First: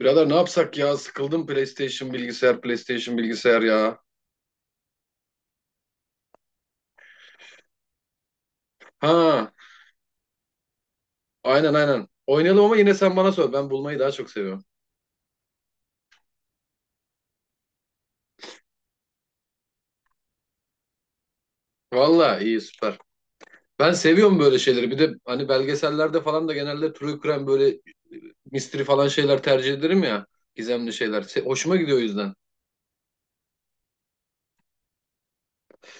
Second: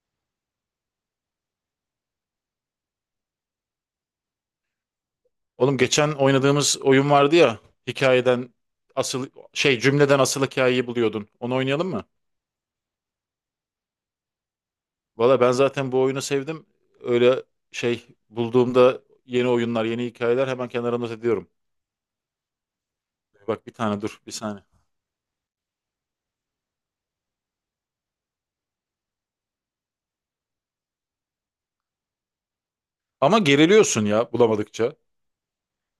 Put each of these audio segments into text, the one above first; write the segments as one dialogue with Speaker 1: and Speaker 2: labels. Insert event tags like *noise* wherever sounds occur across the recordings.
Speaker 1: Birader ne yapsak ya? Sıkıldım PlayStation bilgisayar, PlayStation bilgisayar ya.
Speaker 2: Oğlum geçen oynadığımız oyun vardı ya. Hikayeden asıl
Speaker 1: Ha,
Speaker 2: şey Cümleden asıl hikayeyi buluyordun. Onu
Speaker 1: aynen
Speaker 2: oynayalım mı?
Speaker 1: aynen. Oynayalım ama yine sen bana sor. Ben bulmayı daha çok seviyorum.
Speaker 2: Valla ben zaten bu oyunu sevdim. Öyle bulduğumda yeni oyunlar, yeni hikayeler hemen kenara not ediyorum.
Speaker 1: Valla iyi süper.
Speaker 2: Bak bir
Speaker 1: Ben
Speaker 2: tane dur, bir
Speaker 1: seviyorum böyle
Speaker 2: saniye.
Speaker 1: şeyleri. Bir de hani belgesellerde falan da genelde true crime böyle mystery falan şeyler tercih ederim ya. Gizemli şeyler. Hoşuma gidiyor o yüzden.
Speaker 2: Ama geriliyorsun ya bulamadıkça.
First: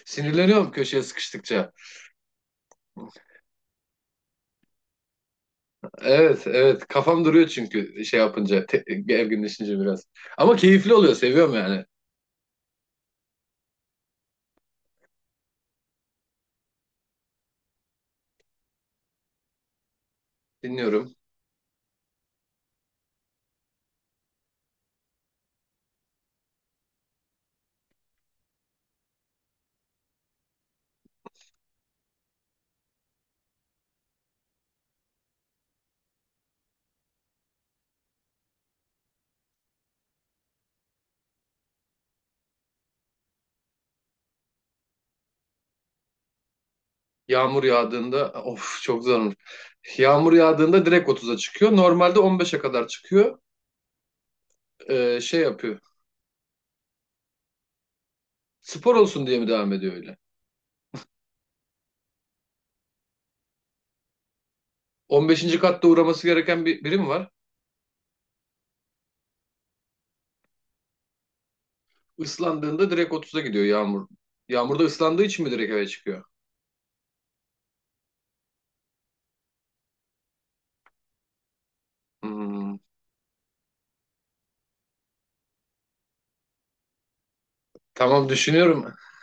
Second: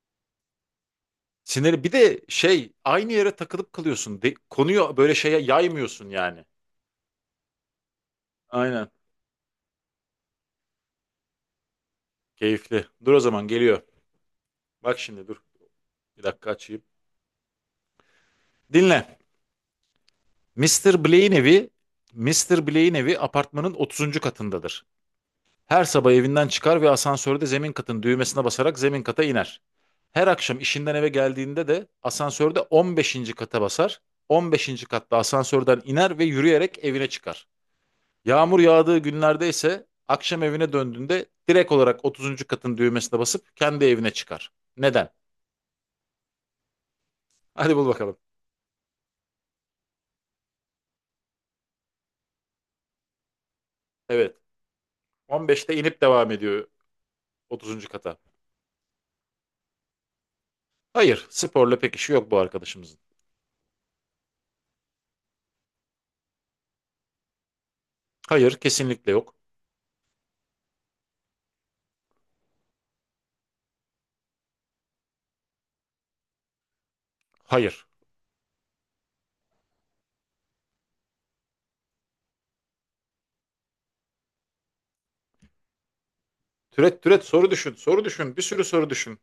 Speaker 1: Sinirleniyorum köşeye sıkıştıkça.
Speaker 2: Sinirli. Bir de şey aynı yere takılıp kalıyorsun. Konuyu böyle şeye yaymıyorsun yani.
Speaker 1: Evet evet. Kafam duruyor çünkü şey yapınca.
Speaker 2: Aynen.
Speaker 1: Gerginleşince biraz. Ama keyifli oluyor. Seviyorum yani.
Speaker 2: Keyifli. Dur o zaman geliyor. Bak şimdi dur. Bir dakika açayım. Dinle. Mr.
Speaker 1: Dinliyorum.
Speaker 2: Blaine evi, Mr. Blaine evi apartmanın otuzuncu katındadır. Her sabah evinden çıkar ve asansörde zemin katın düğmesine basarak zemin kata iner. Her akşam işinden eve geldiğinde de asansörde 15. kata basar. 15. katta asansörden iner ve yürüyerek evine çıkar. Yağmur yağdığı günlerde ise akşam evine döndüğünde direkt olarak otuzuncu katın düğmesine basıp kendi evine çıkar. Neden?
Speaker 1: Yağmur
Speaker 2: Hadi bul bakalım.
Speaker 1: yağdığında of çok zor olur. Yağmur yağdığında direkt otuza çıkıyor. Normalde 15'e kadar çıkıyor.
Speaker 2: Evet.
Speaker 1: Şey
Speaker 2: 15'te
Speaker 1: yapıyor.
Speaker 2: inip devam ediyor otuzuncu kata.
Speaker 1: Spor olsun diye mi devam ediyor öyle?
Speaker 2: Hayır, sporla pek işi yok bu arkadaşımızın.
Speaker 1: 15. katta uğraması gereken bir birim var.
Speaker 2: Hayır, kesinlikle yok.
Speaker 1: Islandığında direkt otuza gidiyor yağmur. Yağmurda ıslandığı için mi direkt eve çıkıyor?
Speaker 2: Hayır.
Speaker 1: Hmm.
Speaker 2: Türet türet soru düşün, soru
Speaker 1: Tamam
Speaker 2: düşün, bir sürü soru
Speaker 1: düşünüyorum.
Speaker 2: düşün.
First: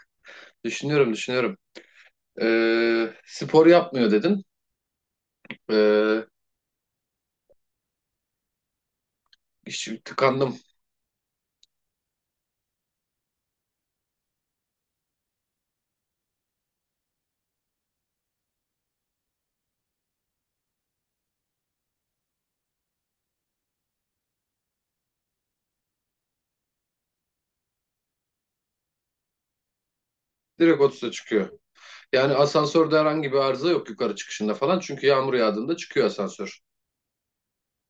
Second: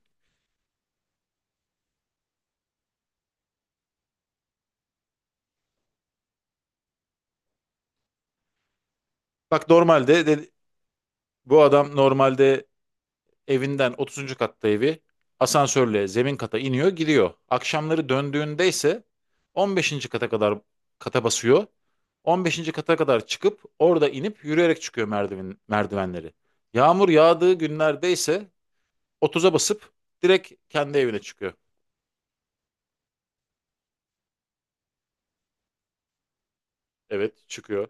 Speaker 1: Düşünüyorum düşünüyorum. Spor yapmıyor dedin. Ee,
Speaker 2: Bak
Speaker 1: Hiç tıkandım.
Speaker 2: bu adam normalde evinden 30. katta evi asansörle zemin kata iniyor, gidiyor. Akşamları döndüğünde ise 15. kata kadar kata basıyor. 15. kata kadar çıkıp orada inip yürüyerek çıkıyor merdivenleri. Yağmur yağdığı günlerde ise 30'a basıp direkt
Speaker 1: Direkt
Speaker 2: kendi
Speaker 1: 30'a
Speaker 2: evine
Speaker 1: çıkıyor.
Speaker 2: çıkıyor.
Speaker 1: Yani asansörde herhangi bir arıza yok yukarı çıkışında falan. Çünkü yağmur yağdığında çıkıyor asansör.
Speaker 2: Evet, çıkıyor.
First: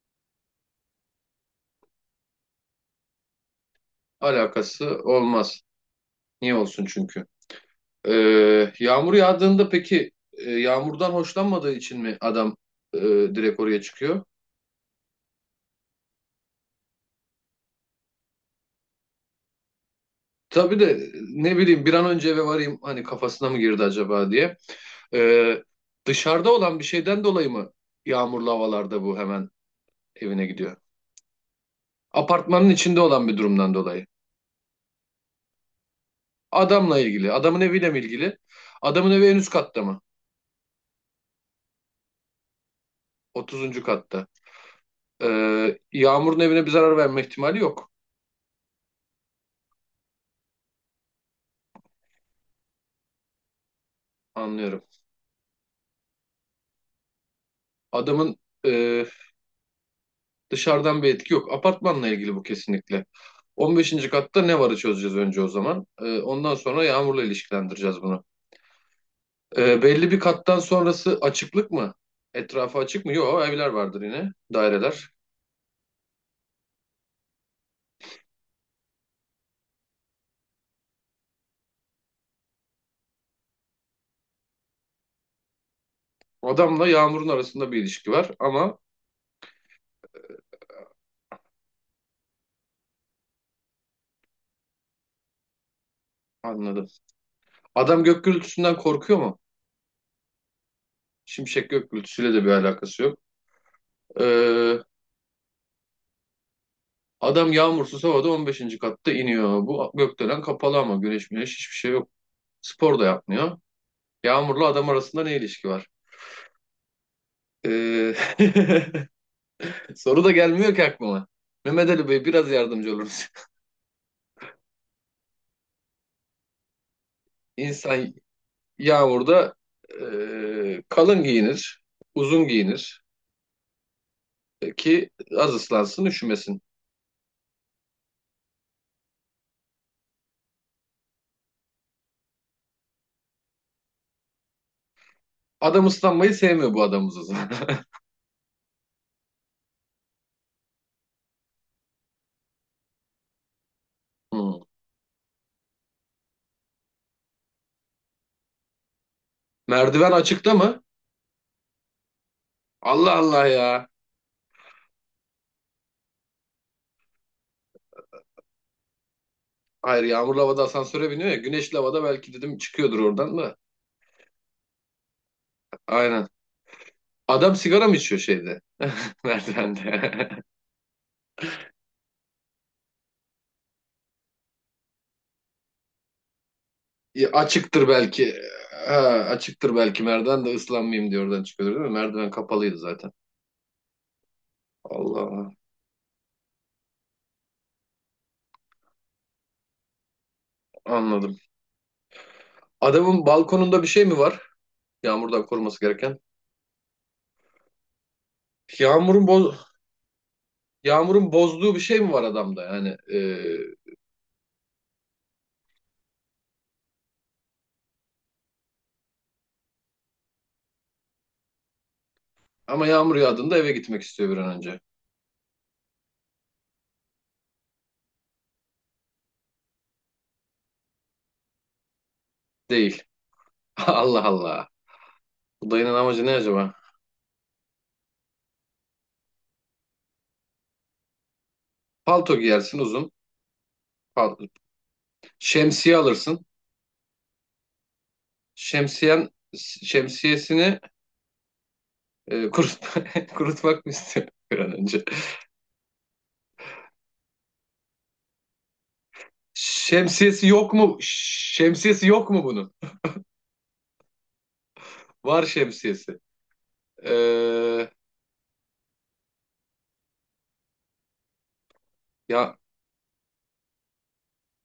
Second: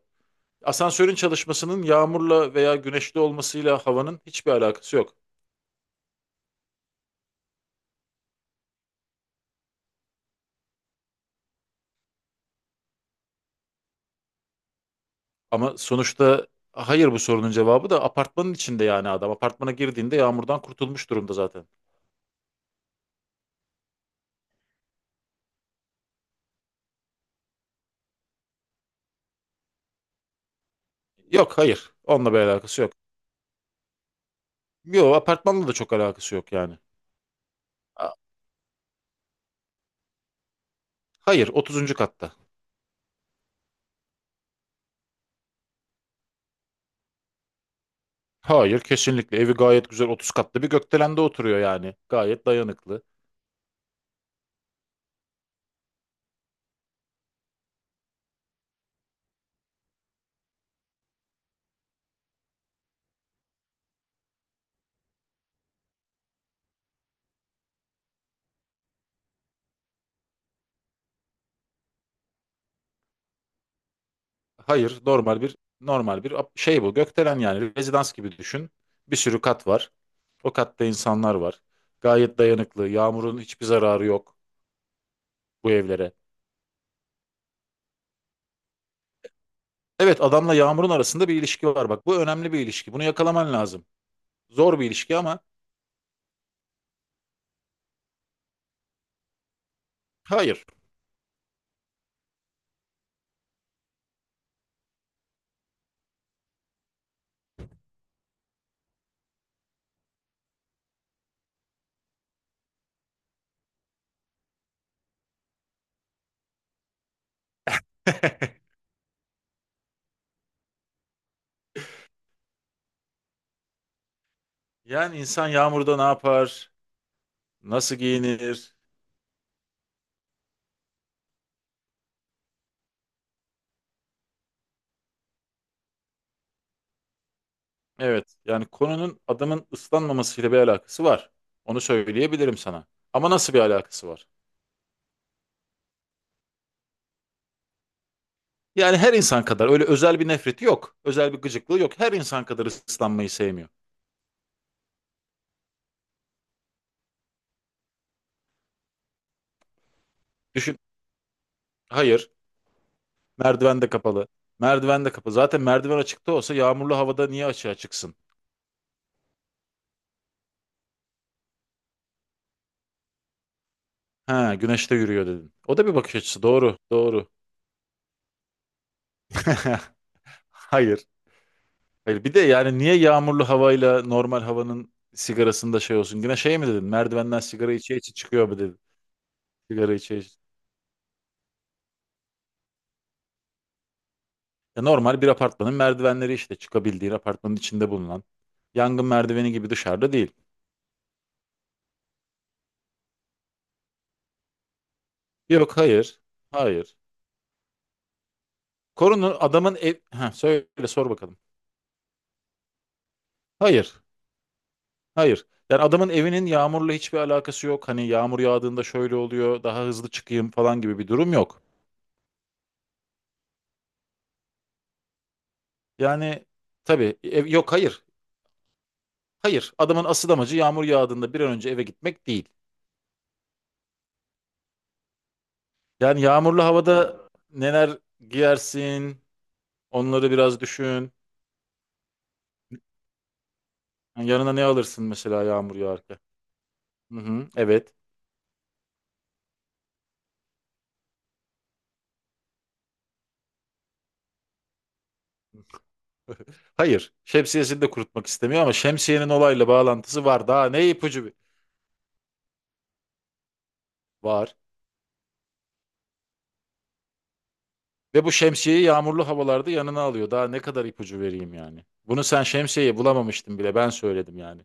Speaker 2: Asansörün çalışmasının yağmurla veya güneşli olmasıyla havanın hiçbir alakası
Speaker 1: Alakası
Speaker 2: yok.
Speaker 1: olmaz. Niye olsun çünkü? Yağmur yağdığında peki yağmurdan hoşlanmadığı için mi adam direkt oraya çıkıyor?
Speaker 2: Ama sonuçta hayır, bu sorunun cevabı da apartmanın içinde, yani adam. Apartmana girdiğinde yağmurdan
Speaker 1: Tabii
Speaker 2: kurtulmuş
Speaker 1: de
Speaker 2: durumda
Speaker 1: ne
Speaker 2: zaten.
Speaker 1: bileyim bir an önce eve varayım hani kafasına mı girdi acaba diye. Ee, Dışarıda olan bir şeyden dolayı mı yağmurlu havalarda bu hemen evine gidiyor?
Speaker 2: Yok hayır. Onunla bir
Speaker 1: Apartmanın
Speaker 2: alakası yok.
Speaker 1: içinde olan bir durumdan dolayı.
Speaker 2: Yok, apartmanla da çok alakası yok yani.
Speaker 1: Adamla ilgili, adamın eviyle mi
Speaker 2: A-
Speaker 1: ilgili? Adamın evi en üst katta mı?
Speaker 2: Hayır, 30. katta.
Speaker 1: Otuzuncu katta. Yağmurun evine bir zarar verme ihtimali yok.
Speaker 2: Hayır, kesinlikle evi gayet güzel, 30 katlı bir gökdelende oturuyor yani. Gayet dayanıklı.
Speaker 1: Anlıyorum. Adamın e, dışarıdan bir etki yok. Apartmanla ilgili bu kesinlikle. On beşinci katta ne varı çözeceğiz önce o zaman. Ondan sonra yağmurla ilişkilendireceğiz bunu. Belli bir kattan sonrası açıklık mı? Etrafı açık mı? Yok, evler vardır yine,
Speaker 2: Hayır,
Speaker 1: daireler.
Speaker 2: normal bir bu gökdelen yani, rezidans gibi düşün. Bir sürü kat var. O katta insanlar var. Gayet dayanıklı. Yağmurun hiçbir zararı yok bu evlere.
Speaker 1: Adamla yağmurun arasında bir ilişki var ama
Speaker 2: Evet, adamla Yağmur'un arasında bir ilişki var. Bak bu önemli bir ilişki. Bunu yakalaman lazım. Zor bir ilişki ama
Speaker 1: anladım. Adam gök gürültüsünden korkuyor mu?
Speaker 2: hayır.
Speaker 1: Şimşek gök gürültüsüyle de bir alakası yok. E, Adam yağmursuz havada on beşinci katta iniyor. Bu gökdelen kapalı ama güneş müneş hiçbir şey yok. Spor da yapmıyor. Yağmurlu adam arasında ne ilişki var? Ee,
Speaker 2: *laughs*
Speaker 1: *laughs* Soru da gelmiyor ki aklıma. Mehmet Ali Bey biraz yardımcı oluruz.
Speaker 2: Yani insan Yağmur'da ne yapar?
Speaker 1: *laughs*
Speaker 2: Nasıl
Speaker 1: İnsan
Speaker 2: giyinir?
Speaker 1: yağmurda kalın giyinir, uzun giyinir ki az ıslansın, üşümesin.
Speaker 2: Evet, yani konunun adamın ıslanmamasıyla bir alakası var. Onu söyleyebilirim sana. Ama nasıl bir alakası var?
Speaker 1: Adam ıslanmayı sevmiyor bu adamız o zaman. *laughs*
Speaker 2: Yani her insan kadar, öyle özel bir nefreti yok. Özel bir gıcıklığı yok. Her insan kadar ıslanmayı sevmiyor.
Speaker 1: Hmm. Merdiven açıkta
Speaker 2: Düşün.
Speaker 1: mı?
Speaker 2: Hayır.
Speaker 1: Allah Allah
Speaker 2: Merdiven
Speaker 1: ya.
Speaker 2: de kapalı. Merdiven de kapalı. Zaten merdiven açıkta olsa yağmurlu havada niye açığa çıksın?
Speaker 1: Hayır yağmurlu havada asansöre biniyor ya. Güneşli havada belki dedim çıkıyordur oradan da.
Speaker 2: Ha, güneşte yürüyor dedin. O da bir bakış
Speaker 1: Aynen.
Speaker 2: açısı. Doğru, doğru.
Speaker 1: Adam sigara mı içiyor şeyde? *laughs*
Speaker 2: *laughs*
Speaker 1: Merdivende.
Speaker 2: Hayır. Hayır. Bir de yani niye yağmurlu havayla normal havanın sigarasında şey olsun? Yine şey mi dedin?
Speaker 1: E,
Speaker 2: Merdivenden sigara
Speaker 1: açıktır
Speaker 2: içe içe
Speaker 1: belki.
Speaker 2: çıkıyor mu dedin?
Speaker 1: Ha, açıktır
Speaker 2: Sigara
Speaker 1: belki
Speaker 2: içe içe.
Speaker 1: merdiven de ıslanmayayım diye oradan çıkıyordur değil mi? Merdiven kapalıydı zaten.
Speaker 2: Ya normal
Speaker 1: Allah
Speaker 2: bir
Speaker 1: Allah.
Speaker 2: apartmanın merdivenleri işte, çıkabildiğin apartmanın içinde bulunan. Yangın merdiveni gibi dışarıda değil.
Speaker 1: Anladım. Adamın balkonunda bir şey mi var? Yağmurdan
Speaker 2: Yok
Speaker 1: koruması gereken.
Speaker 2: hayır. Hayır.
Speaker 1: Yağmurun
Speaker 2: Korunun
Speaker 1: boz
Speaker 2: adamın ev... Ha, söyle sor
Speaker 1: Yağmurun
Speaker 2: bakalım.
Speaker 1: bozduğu bir şey mi var adamda?
Speaker 2: Hayır. Hayır. Yani adamın evinin yağmurla hiçbir alakası yok. Hani yağmur yağdığında şöyle oluyor, daha hızlı çıkayım falan gibi bir durum yok.
Speaker 1: Ama yağmur yağdığında eve gitmek istiyor bir an önce.
Speaker 2: Yani tabii ev, yok hayır. Hayır. Adamın asıl amacı yağmur yağdığında bir an önce eve gitmek değil.
Speaker 1: Değil. *laughs* Allah Allah. Bu dayının
Speaker 2: Yani
Speaker 1: amacı ne
Speaker 2: yağmurlu
Speaker 1: acaba?
Speaker 2: havada neler giyersin? Onları biraz düşün.
Speaker 1: Palto giyersin uzun.
Speaker 2: Yani
Speaker 1: Pal-
Speaker 2: yanına ne alırsın mesela yağmur
Speaker 1: Şemsiye
Speaker 2: yağarken?
Speaker 1: alırsın.
Speaker 2: Hı hı, evet.
Speaker 1: Şemsiyen Şemsiyesini *laughs* kurutmak mı istiyor bir an önce?
Speaker 2: Hayır. Şemsiyesini de kurutmak istemiyor ama şemsiyenin olayla bağlantısı
Speaker 1: Şemsiyesi
Speaker 2: var. Daha
Speaker 1: yok
Speaker 2: ne
Speaker 1: mu?
Speaker 2: ipucu bir...
Speaker 1: Şemsiyesi yok mu bunun?
Speaker 2: Var.
Speaker 1: Var şemsiyesi. Ee,
Speaker 2: Ve bu şemsiyeyi yağmurlu havalarda yanına alıyor. Daha ne kadar ipucu vereyim yani. Bunu sen
Speaker 1: ya
Speaker 2: şemsiyeyi bulamamıştın bile. Ben söyledim yani.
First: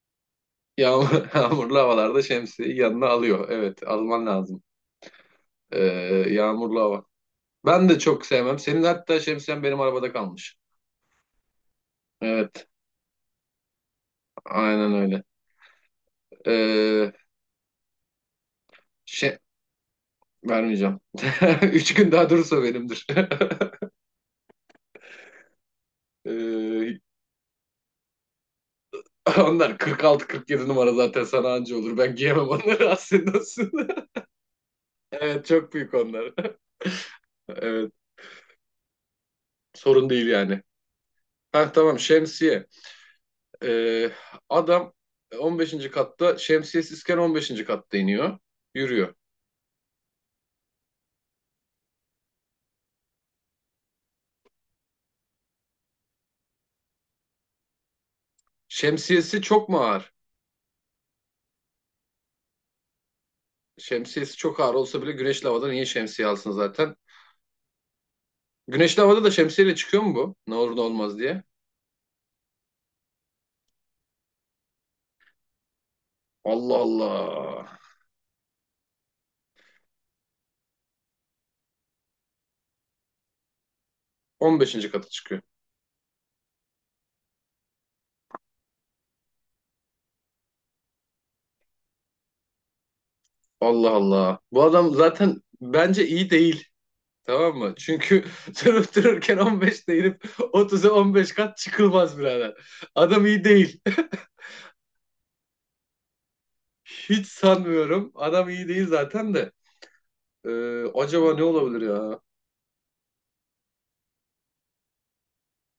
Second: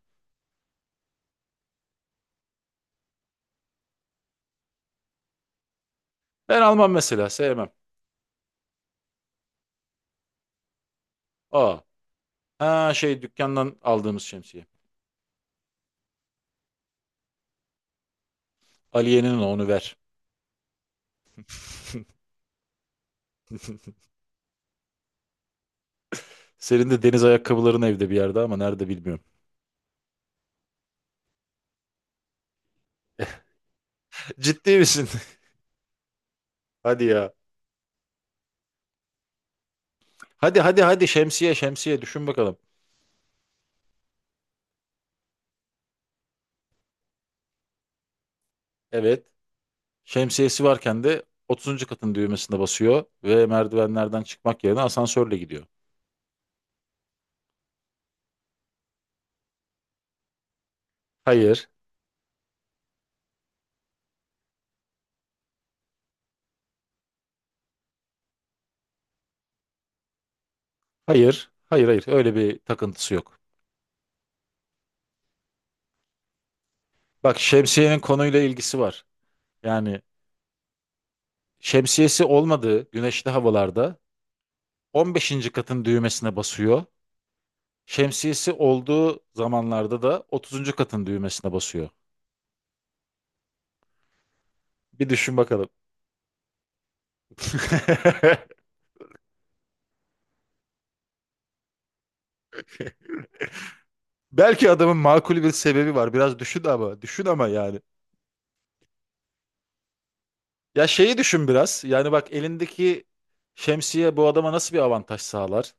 Speaker 1: *laughs* yağmurlu havalarda şemsiyeyi yanına alıyor. Evet, alman lazım. Ee,
Speaker 2: Ben
Speaker 1: Yağmurlu
Speaker 2: almam
Speaker 1: hava.
Speaker 2: mesela. Sevmem.
Speaker 1: Ben de çok sevmem. Senin hatta şemsiyen benim arabada kalmış.
Speaker 2: Aa.
Speaker 1: Evet,
Speaker 2: Ha, şey dükkandan aldığımız şemsiye.
Speaker 1: aynen öyle. Ee, şey
Speaker 2: Aliye'nin o, onu ver.
Speaker 1: Vermeyeceğim. *laughs*
Speaker 2: *laughs*
Speaker 1: Üç gün daha durursa benimdir. *laughs*
Speaker 2: Senin
Speaker 1: Ee,
Speaker 2: de deniz ayakkabıların evde bir yerde ama nerede bilmiyorum.
Speaker 1: Onlar 46-47 numara zaten sana anca olur. Ben giyemem onları *laughs* aslında.
Speaker 2: *laughs* Ciddi misin?
Speaker 1: *laughs* Evet, çok büyük onlar.
Speaker 2: *laughs* Hadi ya.
Speaker 1: *laughs* Evet. Sorun değil
Speaker 2: Hadi
Speaker 1: yani.
Speaker 2: hadi hadi, şemsiye
Speaker 1: Ha tamam
Speaker 2: şemsiye düşün bakalım.
Speaker 1: şemsiye. Ee, Adam on beşinci katta şemsiyesizken on beşinci katta iniyor. Yürüyor.
Speaker 2: Evet. Şemsiyesi varken de 30. katın düğmesine basıyor ve merdivenlerden çıkmak yerine asansörle gidiyor.
Speaker 1: Şemsiyesi çok mu ağır?
Speaker 2: Hayır.
Speaker 1: Şemsiyesi çok ağır olsa bile güneşli havada niye şemsiye alsın zaten? Güneşli havada da şemsiyeyle çıkıyor mu bu? Ne olur ne olmaz diye.
Speaker 2: Hayır, hayır, hayır. Öyle bir takıntısı yok.
Speaker 1: Allah
Speaker 2: Bak,
Speaker 1: Allah.
Speaker 2: şemsiyenin konuyla ilgisi var. Yani şemsiyesi olmadığı güneşli havalarda
Speaker 1: On beşinci kata çıkıyor.
Speaker 2: 15. katın düğmesine basıyor. Şemsiyesi olduğu zamanlarda da 30. katın düğmesine basıyor.
Speaker 1: Allah Allah. Bu adam
Speaker 2: Bir düşün
Speaker 1: zaten
Speaker 2: bakalım.
Speaker 1: bence iyi değil. Tamam mı? Çünkü *laughs*
Speaker 2: *laughs*
Speaker 1: sen otururken 15'te inip otuza 15 kat çıkılmaz birader. Adam iyi değil.
Speaker 2: Belki adamın makul bir sebebi var. Biraz düşün ama,
Speaker 1: Hiç
Speaker 2: düşün ama yani.
Speaker 1: sanmıyorum. Adam iyi değil zaten de.
Speaker 2: Ya şeyi
Speaker 1: Acaba ne
Speaker 2: düşün
Speaker 1: olabilir
Speaker 2: biraz. Yani
Speaker 1: ya?
Speaker 2: bak, elindeki şemsiye bu adama nasıl bir avantaj sağlar?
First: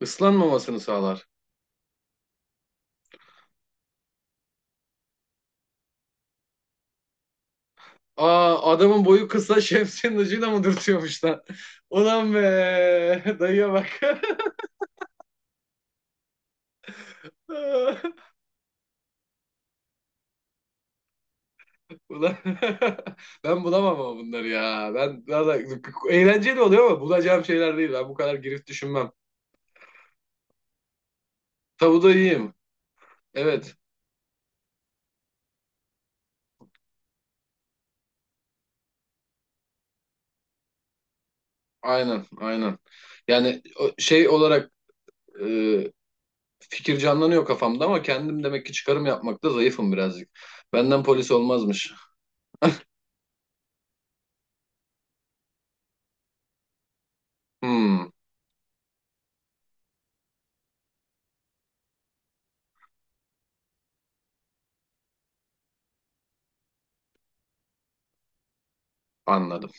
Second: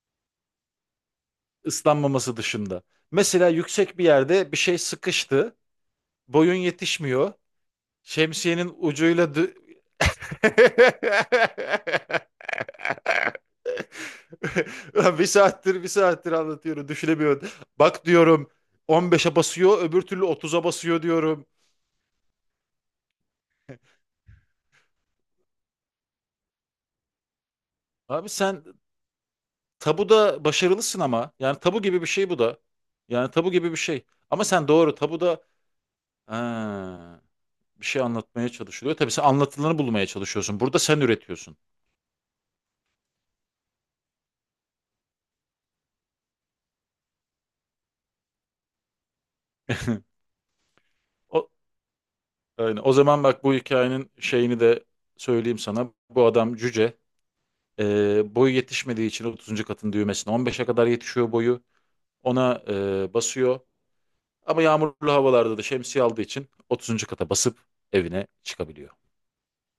Speaker 1: Islanmamasını sağlar.
Speaker 2: Islanmaması dışında. Mesela yüksek bir yerde bir şey sıkıştı. Boyun yetişmiyor.
Speaker 1: Aa
Speaker 2: Şemsiyenin
Speaker 1: adamın
Speaker 2: ucuyla
Speaker 1: boyu
Speaker 2: dü-
Speaker 1: kısa *laughs* şemsiyenin ucuyla mı dürtüyormuş lan? *laughs*
Speaker 2: *laughs*
Speaker 1: Ulan be dayıya bak.
Speaker 2: Ulan bir saattir bir saattir anlatıyorum, düşünemiyorum. Bak
Speaker 1: *laughs*
Speaker 2: diyorum 15'e basıyor, öbür türlü 30'a basıyor diyorum.
Speaker 1: Ulan *laughs* ben bulamam ama bunları ya. Ben daha da eğlenceli oluyor ama bulacağım şeyler değil. Ben bu
Speaker 2: Abi
Speaker 1: kadar
Speaker 2: sen
Speaker 1: girip düşünmem.
Speaker 2: tabuda başarılısın ama yani tabu gibi
Speaker 1: Tavuğu
Speaker 2: bir
Speaker 1: da
Speaker 2: şey bu
Speaker 1: yiyeyim.
Speaker 2: da. Yani tabu gibi
Speaker 1: Evet.
Speaker 2: bir şey. Ama sen doğru tabuda, ha, bir şey anlatmaya çalışılıyor. Tabii sen anlatılanı bulmaya çalışıyorsun. Burada sen üretiyorsun.
Speaker 1: Aynen, aynen. Yani o- şey olarak e, Fikir canlanıyor kafamda ama kendim demek ki çıkarım yapmakta zayıfım
Speaker 2: *laughs*
Speaker 1: birazcık. Benden polis
Speaker 2: O,
Speaker 1: olmazmış.
Speaker 2: aynen. O zaman bak, bu hikayenin şeyini de söyleyeyim sana. Bu adam cüce.
Speaker 1: Hmm,
Speaker 2: Boyu yetişmediği için otuzuncu katın düğmesine on beşe kadar yetişiyor boyu. Ona basıyor. Ama yağmurlu havalarda da şemsiye aldığı için otuzuncu kata basıp evine çıkabiliyor.
Speaker 1: anladım.